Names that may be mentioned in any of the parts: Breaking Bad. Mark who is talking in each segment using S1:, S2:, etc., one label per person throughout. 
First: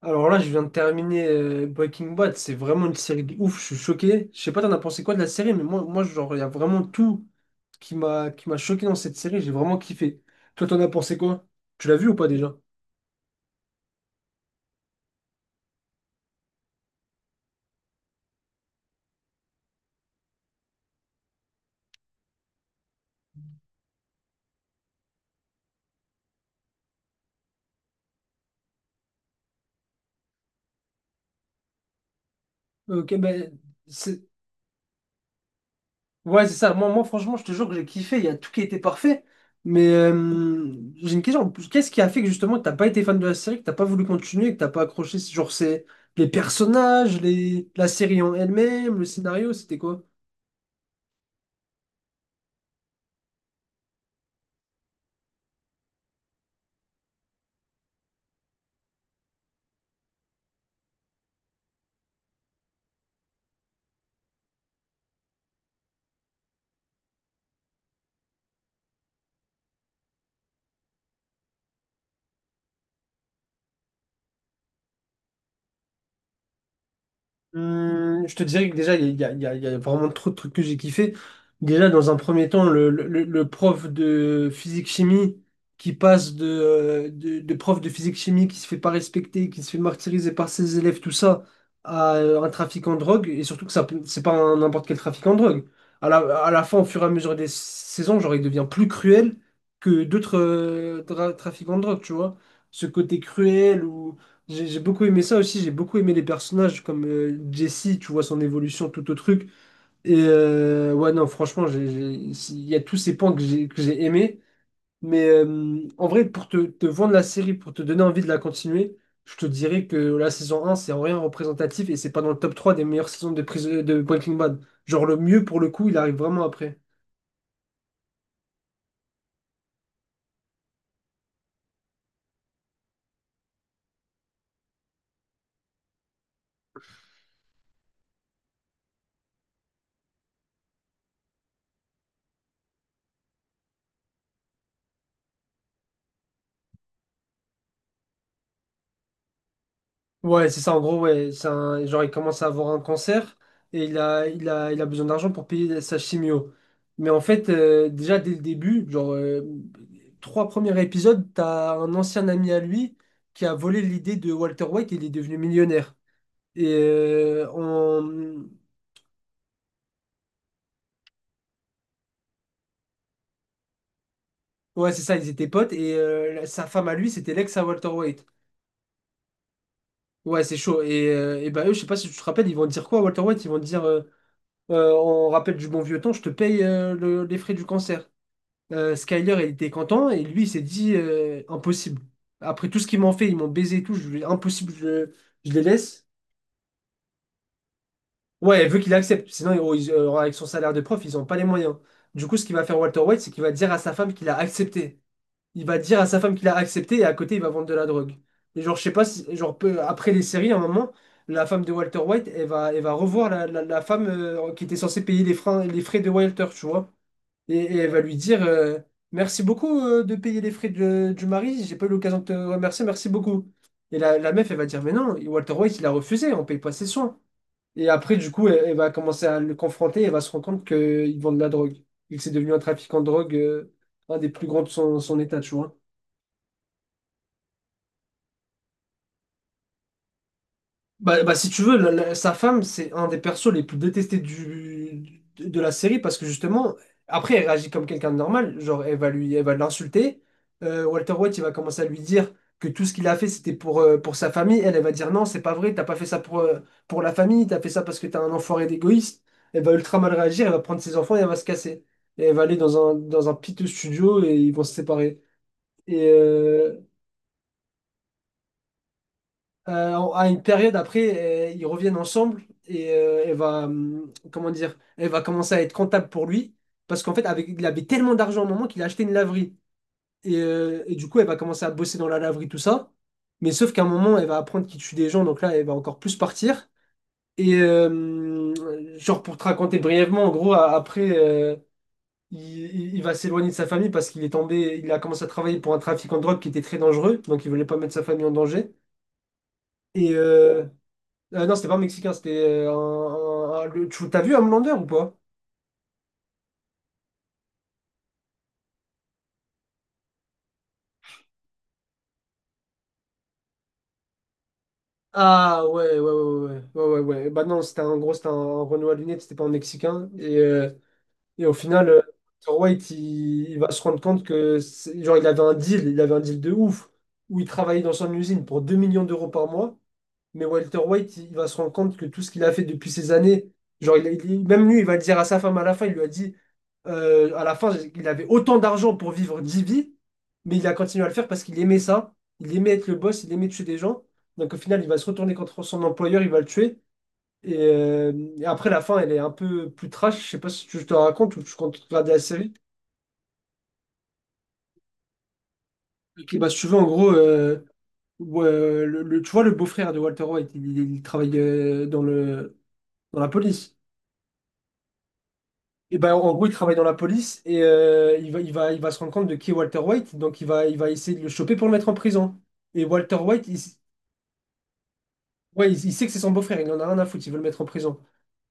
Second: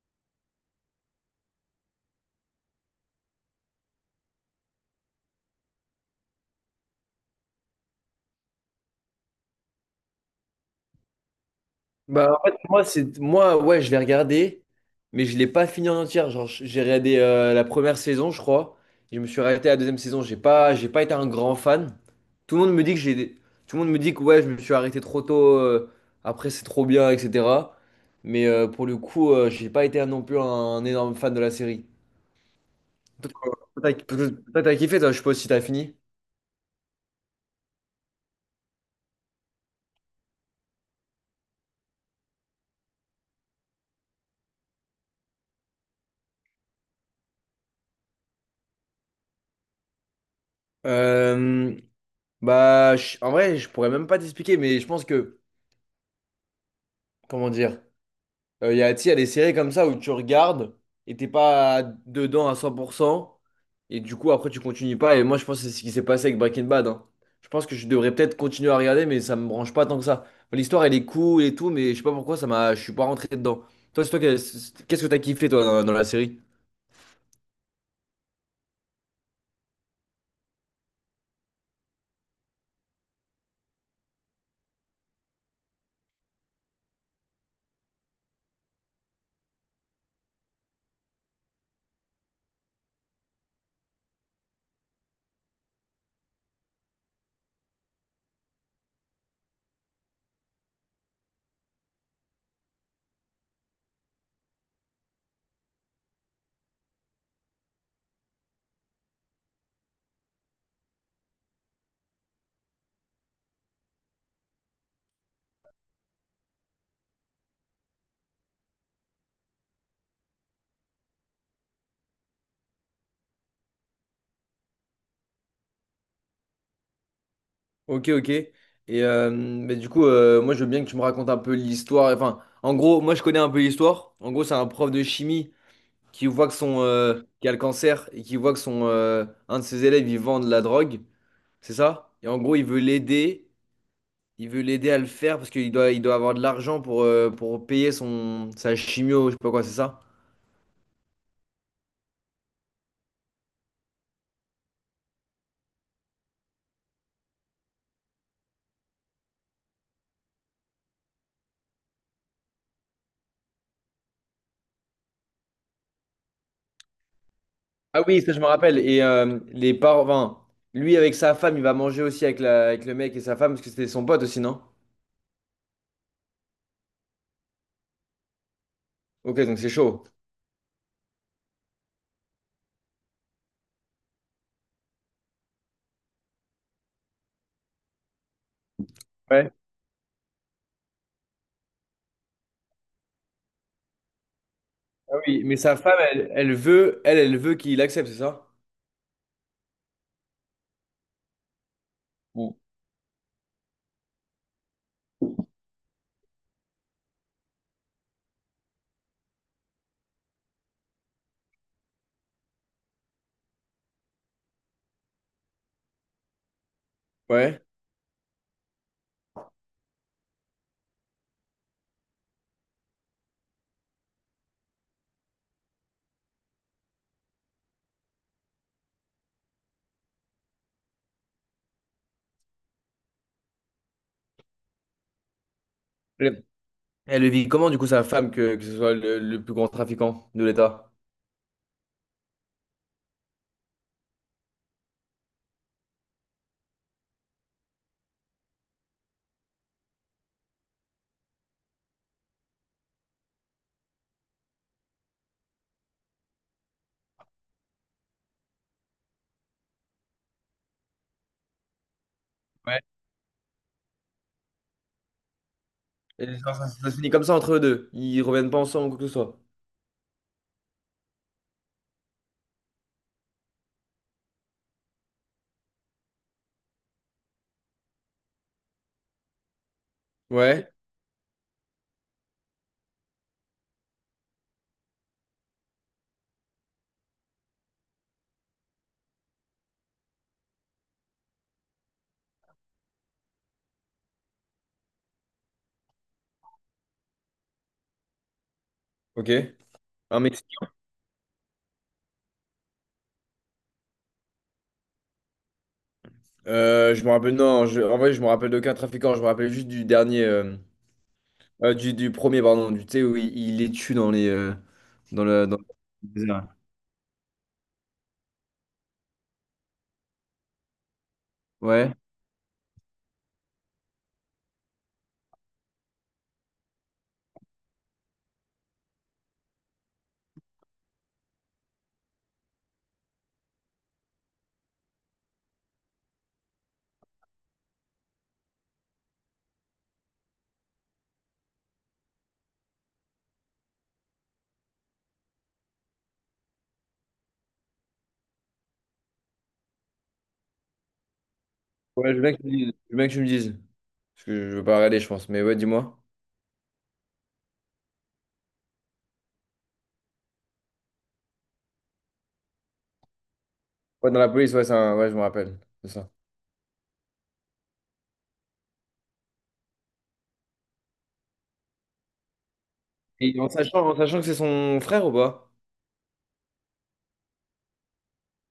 S1: Alors là, je viens de terminer Breaking Bad. C'est vraiment une série de ouf. Je suis choqué. Je sais pas, t'en as pensé quoi de la série, mais moi, genre, il y a vraiment tout qui m'a choqué dans cette série. J'ai vraiment kiffé. Toi, t'en as pensé quoi? Tu l'as vu ou pas
S2: Bah, en
S1: déjà?
S2: fait, moi, c'est, moi, ouais, je l'ai regardé, mais je l'ai pas fini en entière. Genre, j'ai regardé la première saison, je crois. Je me suis arrêté à la deuxième saison. J'ai pas été un grand fan. Tout le monde me dit que j'ai, tout le monde me dit que ouais, je me suis arrêté trop tôt. Après, c'est trop bien, etc. Mais pour le coup, j'ai pas été non plus un énorme fan de la série.
S1: Ok, ben,
S2: Toi,
S1: c'est...
S2: t'as kiffé, toi, je sais pas si t'as fini.
S1: Ouais, c'est ça. Moi, franchement, je te jure que j'ai kiffé. Il y a tout qui était parfait. Mais j'ai une question. Qu'est-ce qui a fait que justement, t'as pas été fan de la série, que t'as pas voulu continuer, que t'as pas accroché? Genre, c'est les personnages, les... la série en elle-même, le scénario, c'était quoi?
S2: Euh, Bah, en vrai, je pourrais même pas t'expliquer, mais je pense que, comment dire. Il y a, tu sais, il y a des séries comme ça où tu regardes et t'es pas dedans à 100%. Et du coup, après, tu continues pas. Et moi, je pense que c'est ce qui s'est passé avec Breaking Bad, hein. Je pense que je devrais peut-être continuer à regarder, mais ça me branche pas tant que ça. L'histoire, elle est cool et tout, mais je sais pas pourquoi ça m'a... je suis pas rentré dedans. Toi, c'est toi, qui- c'est- qu'est-ce que t'as kiffé, toi, dans, dans la série?
S1: Je te dirais que déjà, il y a, il y a- il y a vraiment trop de trucs que j'ai kiffé. Déjà, dans un premier temps, le prof de physique-chimie qui passe de prof de physique-chimie qui se fait pas respecter, qui se fait martyriser par ses élèves, tout ça, à un trafiquant de drogue, et surtout que ça, c'est pas n'importe quel trafiquant de drogue. À la, à la fin, au fur et à mesure des saisons, genre, il devient plus cruel que d'autres trafiquants de drogue, tu vois. Ce côté cruel ou j'ai beaucoup aimé ça aussi, j'ai beaucoup aimé les personnages comme Jesse, tu vois son évolution, tout au truc. Et ouais, non, franchement, il y a tous ces points que j'ai aimés. Mais en vrai, pour te vendre la série, pour te donner envie de la continuer, je te dirais que la saison un c'est en rien représentatif et c'est pas dans le top 3 des meilleures saisons de, de Breaking Bad. Genre le mieux pour le coup, il arrive vraiment après.
S2: Ok, ok. Et mais du coup, moi, je veux bien que tu me racontes un peu l'histoire. Enfin, en gros, moi, je connais un peu l'histoire. En gros, c'est un prof de chimie qui voit que son qui a le cancer et qui voit que son un de ses élèves il vend de la drogue, c'est ça? Et en gros, il veut l'aider à le faire parce qu'il doit avoir de l'argent pour payer son sa chimio, je sais pas quoi, c'est ça?
S1: Ouais, c'est ça, en gros, ouais. Genre, il commence à avoir un cancer et il a besoin d'argent pour payer sa chimio. Mais en fait, déjà dès le début, trois premiers épisodes, t'as un ancien ami à lui qui a volé l'idée de Walter White et il est devenu millionnaire. Et
S2: Ah oui, ça je me
S1: on...
S2: rappelle. Et les parents, enfin, lui avec sa femme, il va manger aussi avec la avec le mec et sa femme parce que c'était son pote aussi, non?
S1: Ouais, c'est ça, ils étaient potes et sa femme à lui, c'était l'ex à Walter White.
S2: Ok, donc c'est chaud.
S1: Ouais, c'est chaud. Et bah, eux, je sais pas si tu te rappelles, ils vont dire quoi à Walter White? Ils vont dire, on rappelle du bon vieux temps, je te paye les frais du cancer. Skyler, il
S2: Ouais.
S1: était content et lui, il s'est dit impossible. Après tout ce qu'ils m'ont fait, ils m'ont baisé et tout, impossible, je,
S2: Ah oui,
S1: je
S2: mais
S1: les
S2: sa femme,
S1: laisse.
S2: elle veut, elle veut qu'il accepte, c'est ça?
S1: Ouais, elle veut qu'il accepte, sinon avec son salaire de prof, ils n'ont pas les moyens. Du coup, ce qu'il
S2: Bon.
S1: va faire Walter White, c'est qu'il va dire à sa femme qu'il a accepté. Il va dire à sa femme qu'il a accepté et à côté, il va vendre de la drogue. Et genre, je sais pas, après les séries, à un moment, la femme de Walter White, elle va revoir la femme qui était censée payer les freins, les frais de Walter, tu vois.
S2: Ouais.
S1: Et elle va lui dire Merci beaucoup de payer les frais du mari, j'ai pas eu l'occasion de te remercier, merci beaucoup. Et la meuf, elle va dire Mais non, Walter White, il a refusé, on paye pas ses soins. Et après, du coup, elle va commencer à le confronter et elle va se rendre compte qu'il vend de la drogue. Il s'est devenu un trafiquant de drogue, un des plus grands de son état, tu vois.
S2: Elle le vit comment, du coup, sa femme, que ce soit le plus grand trafiquant de l'État?
S1: Bah, bah, si tu veux, sa femme, c'est un des persos les plus détestés de la série parce que justement, après, elle réagit comme quelqu'un de normal. Genre, elle va l'insulter. Walter White, il va commencer à lui dire que tout ce qu'il a fait, c'était pour sa famille. Elle va dire non, c'est pas vrai, t'as pas fait ça pour la famille, t'as fait ça parce que t'es un enfoiré d'égoïste. Elle va ultra mal réagir, elle va prendre ses enfants et elle va se casser. Et elle va aller
S2: Ouais.
S1: dans un piteux studio et ils vont se séparer. Et,
S2: Et genre, ça se finit comme ça entre eux deux. Ils reviennent pas ensemble ou quoi que ce soit.
S1: à une période après, ils reviennent ensemble et elle va, comment dire, elle va commencer à être comptable pour lui parce qu'en fait, avec, il avait tellement d'argent à un moment qu'il a acheté une laverie.
S2: Ouais,
S1: Et du coup, elle va commencer à bosser dans la laverie, tout ça. Mais sauf qu'à un moment, elle va apprendre qu'il tue des gens, donc là, elle va encore plus partir. Et genre, pour te raconter brièvement, en gros, après, il va s'éloigner de sa famille parce qu'il est tombé, il a commencé à travailler pour un trafiquant de drogue qui était très dangereux, donc il voulait pas mettre sa famille en danger.
S2: ok.
S1: Et,
S2: Un Mexique.
S1: non, c'était pas mexicain, c'était t'as vu Homelander ou pas?
S2: Je me rappelle, non, en vrai, je me rappelle d'aucun trafiquant. Je me rappelle juste du dernier, du premier, pardon, du, tu sais, où il les tue dans les, dans le
S1: Ah ouais, ouais, ouais,
S2: désert.
S1: ouais, ouais, ouais, ouais, ouais. Bah non, c'était un Renoir à lunettes, c'était pas un mexicain. Et, et au final,
S2: Ouais.
S1: Walter White, il va se rendre compte que, genre, il avait un deal, il avait un deal de ouf, où il travaillait dans son usine pour 2 millions d'euros par mois. Mais Walter White, il va se rendre compte que tout ce qu'il a fait depuis ces années, même lui, il va le dire à sa femme à la fin, il lui a dit, à la fin, il avait autant d'argent pour vivre 10 vies, mais il a continué à le faire parce qu'il aimait ça, il aimait être le boss, il aimait tuer des gens. Donc au final, il va se retourner contre son employeur, il va le tuer. Et, euh, et après, la fin, elle est un peu plus trash. Je sais pas si tu je te raconte ou tu comptes
S2: Ouais,
S1: regarder
S2: je
S1: la
S2: veux bien que tu me
S1: série.
S2: dises. Je veux bien que tu me dises. Parce que je veux pas regarder, je pense. Mais ouais, dis-moi.
S1: Et bah, si tu veux, en gros, tu vois, le beau-frère de Walter White, il travaille dans le, dans la police.
S2: Ouais, dans la police, ouais, ouais, je me rappelle. C'est
S1: Et
S2: ça.
S1: ben en gros, il travaille dans la police et il va se rendre compte de qui est Walter White. Donc, il va essayer de le choper pour le mettre en prison. Et Walter
S2: Et
S1: White, il,
S2: en sachant que c'est son frère ou pas?
S1: ouais, il sait que c'est son beau-frère, il en a rien à foutre, il veut le mettre en prison.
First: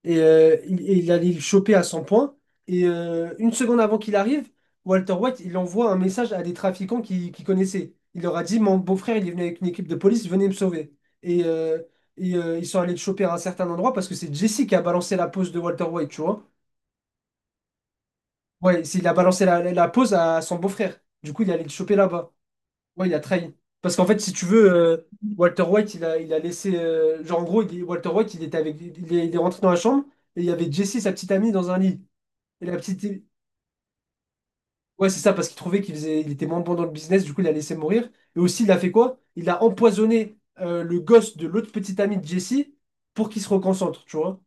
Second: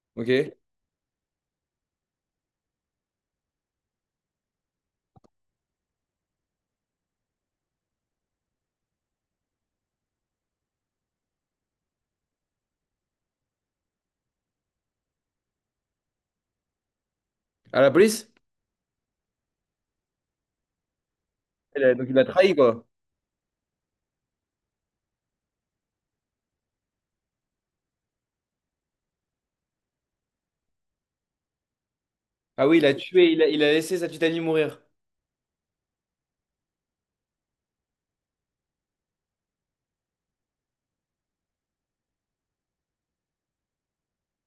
S1: Et,
S2: Ok.
S1: et il allait le choper à 100 points. Et une seconde avant qu'il arrive, Walter White, il envoie un message à des trafiquants qu'il connaissait. Il leur a dit, mon beau-frère, il est venu avec une équipe de police, venez me sauver. Et, ils sont allés le choper à un certain endroit parce que c'est Jesse qui a balancé la pose de Walter White, tu vois.
S2: À la police?
S1: Ouais, il a balancé la pose à son beau-frère. Du coup, il allait le choper
S2: Donc il a
S1: là-bas.
S2: trahi, quoi.
S1: Ouais, il a trahi. Parce qu'en fait, si tu veux, Walter White, il a laissé. Genre, en gros, Walter White, il était avec, il est rentré dans la chambre et il y avait Jesse, sa petite amie, dans un lit. Et
S2: Ah
S1: la
S2: oui,
S1: petite.
S2: il a laissé sa petite amie mourir.
S1: Ouais, c'est ça, parce qu'il trouvait qu'il faisait, il était moins bon dans le business, du coup, il l'a laissé mourir. Et aussi, il a fait quoi? Il a empoisonné le gosse de l'autre petite amie de Jesse pour qu'il se reconcentre, tu vois.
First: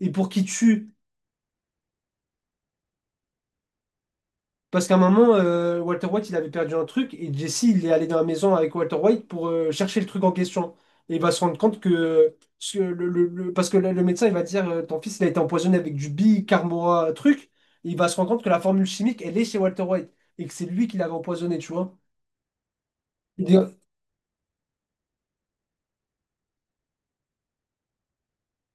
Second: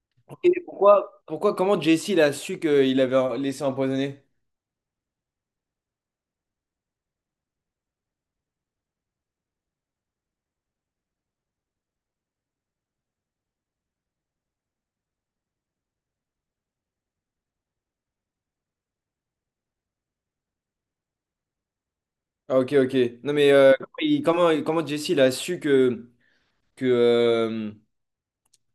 S1: Et pour qu'il
S2: Et
S1: tue
S2: pourquoi? Pourquoi, comment Jesse il a su qu'il avait laissé empoisonner?
S1: parce qu'à un moment, Walter White, il avait perdu un truc et Jesse, il est allé dans la maison avec Walter White pour chercher le truc en question. Et il va se rendre compte que, ce que parce que le médecin, il va dire, ton fils, il a été empoisonné avec du bicarbonate truc. Et il va se rendre compte que la formule chimique, elle est chez Walter White et que c'est lui qui l'avait empoisonné, tu vois.
S2: Ah ok, ok. Non mais
S1: Il,
S2: comment, comment Jesse il a su que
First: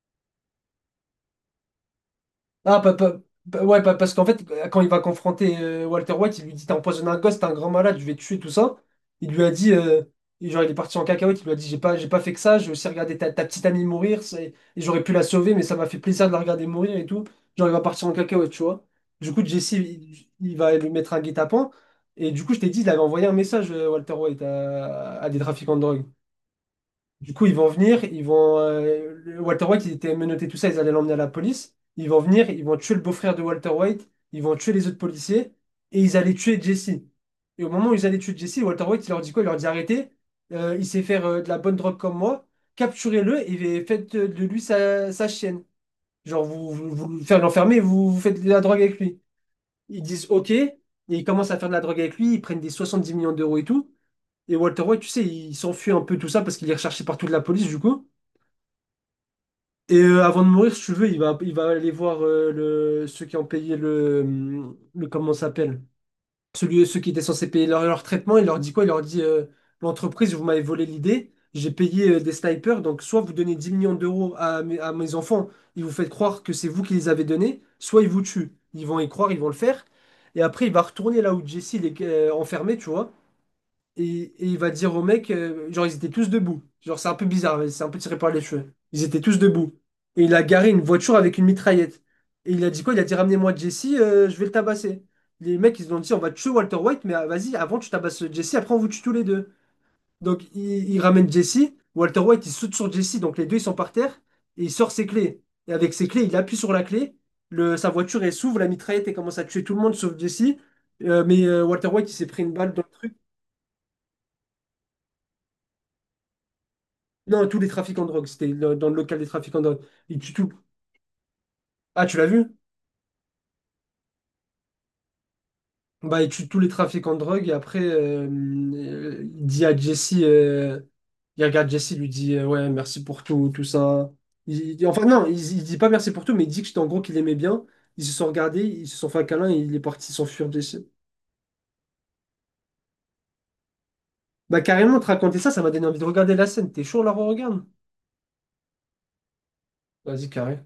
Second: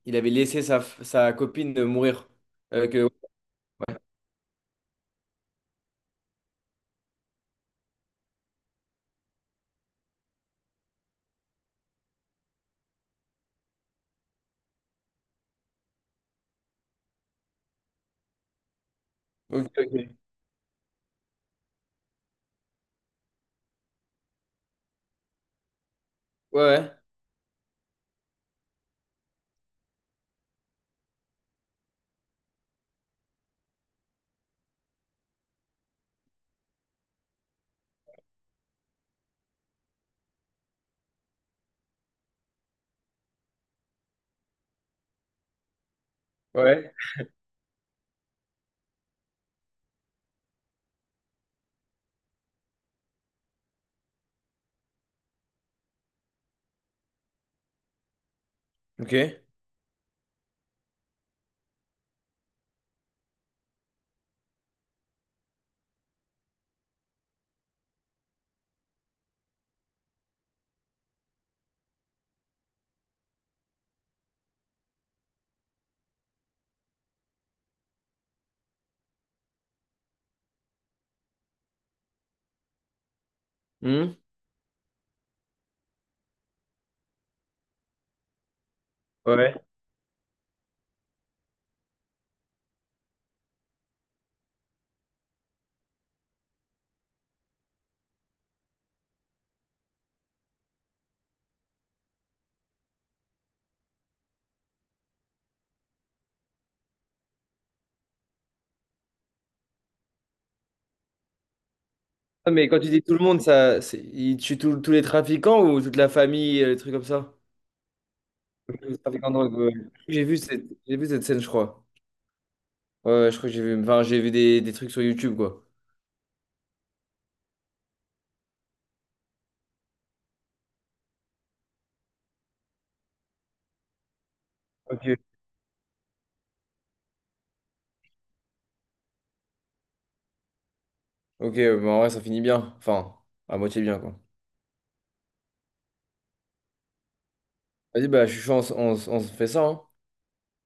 S2: il avait laissé sa copine de mourir?
S1: ah,
S2: Euh, que...
S1: ouais, parce qu'en fait, quand il va confronter Walter White, il lui dit, t'as empoisonné un gosse, t'es un grand malade, je vais te tuer, tout ça. Il lui a dit, et genre, il est parti en cacahuète, il lui a dit, j'ai pas fait que ça, j'ai aussi regardé ta petite amie mourir, et j'aurais pu la sauver, mais ça m'a fait plaisir de la regarder mourir et tout. Genre, il va partir en cacahuète, tu vois. Du coup, Jesse,
S2: Ok, ok.
S1: il, il va lui mettre un guet-apens. Et du coup, je t'ai dit, il avait envoyé un message, Walter White, à des trafiquants de drogue.
S2: Ouais,
S1: Du coup, ils vont. Walter White, il était menotté, tout ça, ils allaient l'emmener à la police. Ils vont venir, ils vont tuer le beau-frère de Walter White, ils vont tuer les autres policiers, et ils allaient tuer Jesse. Et au moment où ils allaient tuer Jesse, Walter White, il leur dit quoi? Il leur dit arrêtez, il sait faire de la bonne drogue comme moi, capturez-le et faites de lui sa chienne. Genre,
S2: ouais.
S1: vous le faites l'enfermer, vous faites de la drogue avec lui. Ils disent ok, et ils commencent à faire de la drogue avec lui, ils prennent des 70 millions d'euros et tout. Et Walter White, tu sais, il s'enfuit un peu tout ça parce qu'il est recherché partout de la police, du coup.
S2: Ok.
S1: Et avant de mourir, si tu veux, il va aller voir ceux qui ont payé le comment ça s'appelle, ceux qui étaient censés payer leur traitement. Il leur dit quoi? Il leur dit l'entreprise, vous m'avez volé l'idée, j'ai payé des snipers, donc soit vous donnez 10 millions d'euros à mes enfants, ils vous faites croire que c'est vous qui les avez donnés, soit ils vous tuent. Ils vont y croire, ils vont le faire. Et après, il va retourner là où Jesse il est enfermé, tu vois.
S2: Hmm.
S1: Et il va dire au mec, genre ils étaient tous debout. Genre c'est un peu bizarre, mais c'est un peu tiré par les cheveux. Ils étaient tous
S2: Ouais.
S1: debout. Et il a garé une voiture avec une mitraillette. Et il a dit quoi? Il a dit ramenez-moi Jesse, je vais le tabasser. Les mecs ils ont dit on va tuer Walter White, mais ah, vas-y, avant tu tabasses Jesse, après on vous tue tous les deux. Donc il ramène Jesse, Walter White il saute sur Jesse, donc les deux ils sont par terre, et il sort ses clés. Et avec ses clés, il appuie sur la clé, sa voiture elle s'ouvre, la mitraillette elle commence à tuer tout le monde sauf Jesse. Mais Walter White il s'est pris
S2: Ah,
S1: une
S2: mais
S1: balle
S2: quand
S1: dans
S2: tu
S1: le
S2: dis tout
S1: truc.
S2: le monde, il tue tous les trafiquants ou toute la famille, des trucs comme ça?
S1: Non, tous les trafiquants de drogue. C'était dans le
S2: Les
S1: local des
S2: trafiquants de drogue,
S1: trafiquants de
S2: ouais.
S1: drogue. Ils tuent tout.
S2: J'ai vu cette scène, je crois.
S1: Ah, tu l'as vu?
S2: Ouais, ouais, je crois que j'ai vu, enfin, j'ai vu des trucs sur YouTube, quoi.
S1: Bah, ils tuent tous les trafiquants de drogue et après, il dit à Jesse, il regarde Jesse, il lui dit, ouais, merci pour tout, tout ça.
S2: Ok.
S1: Enfin, non, il dit pas merci pour tout, mais il dit que, en gros qu'il aimait bien. Ils se sont regardés, ils se sont fait un câlin et il est parti s'enfuir d'ici.
S2: Ok, bah en vrai, ça finit bien. Enfin, à moitié bien, quoi.
S1: Bah, carrément, te raconter ça, ça m'a donné envie de regarder la scène. T'es chaud, là, on regarde?
S2: Vas-y, bah, je suis chaud, on se fait ça, hein.
S1: Vas-y, carré.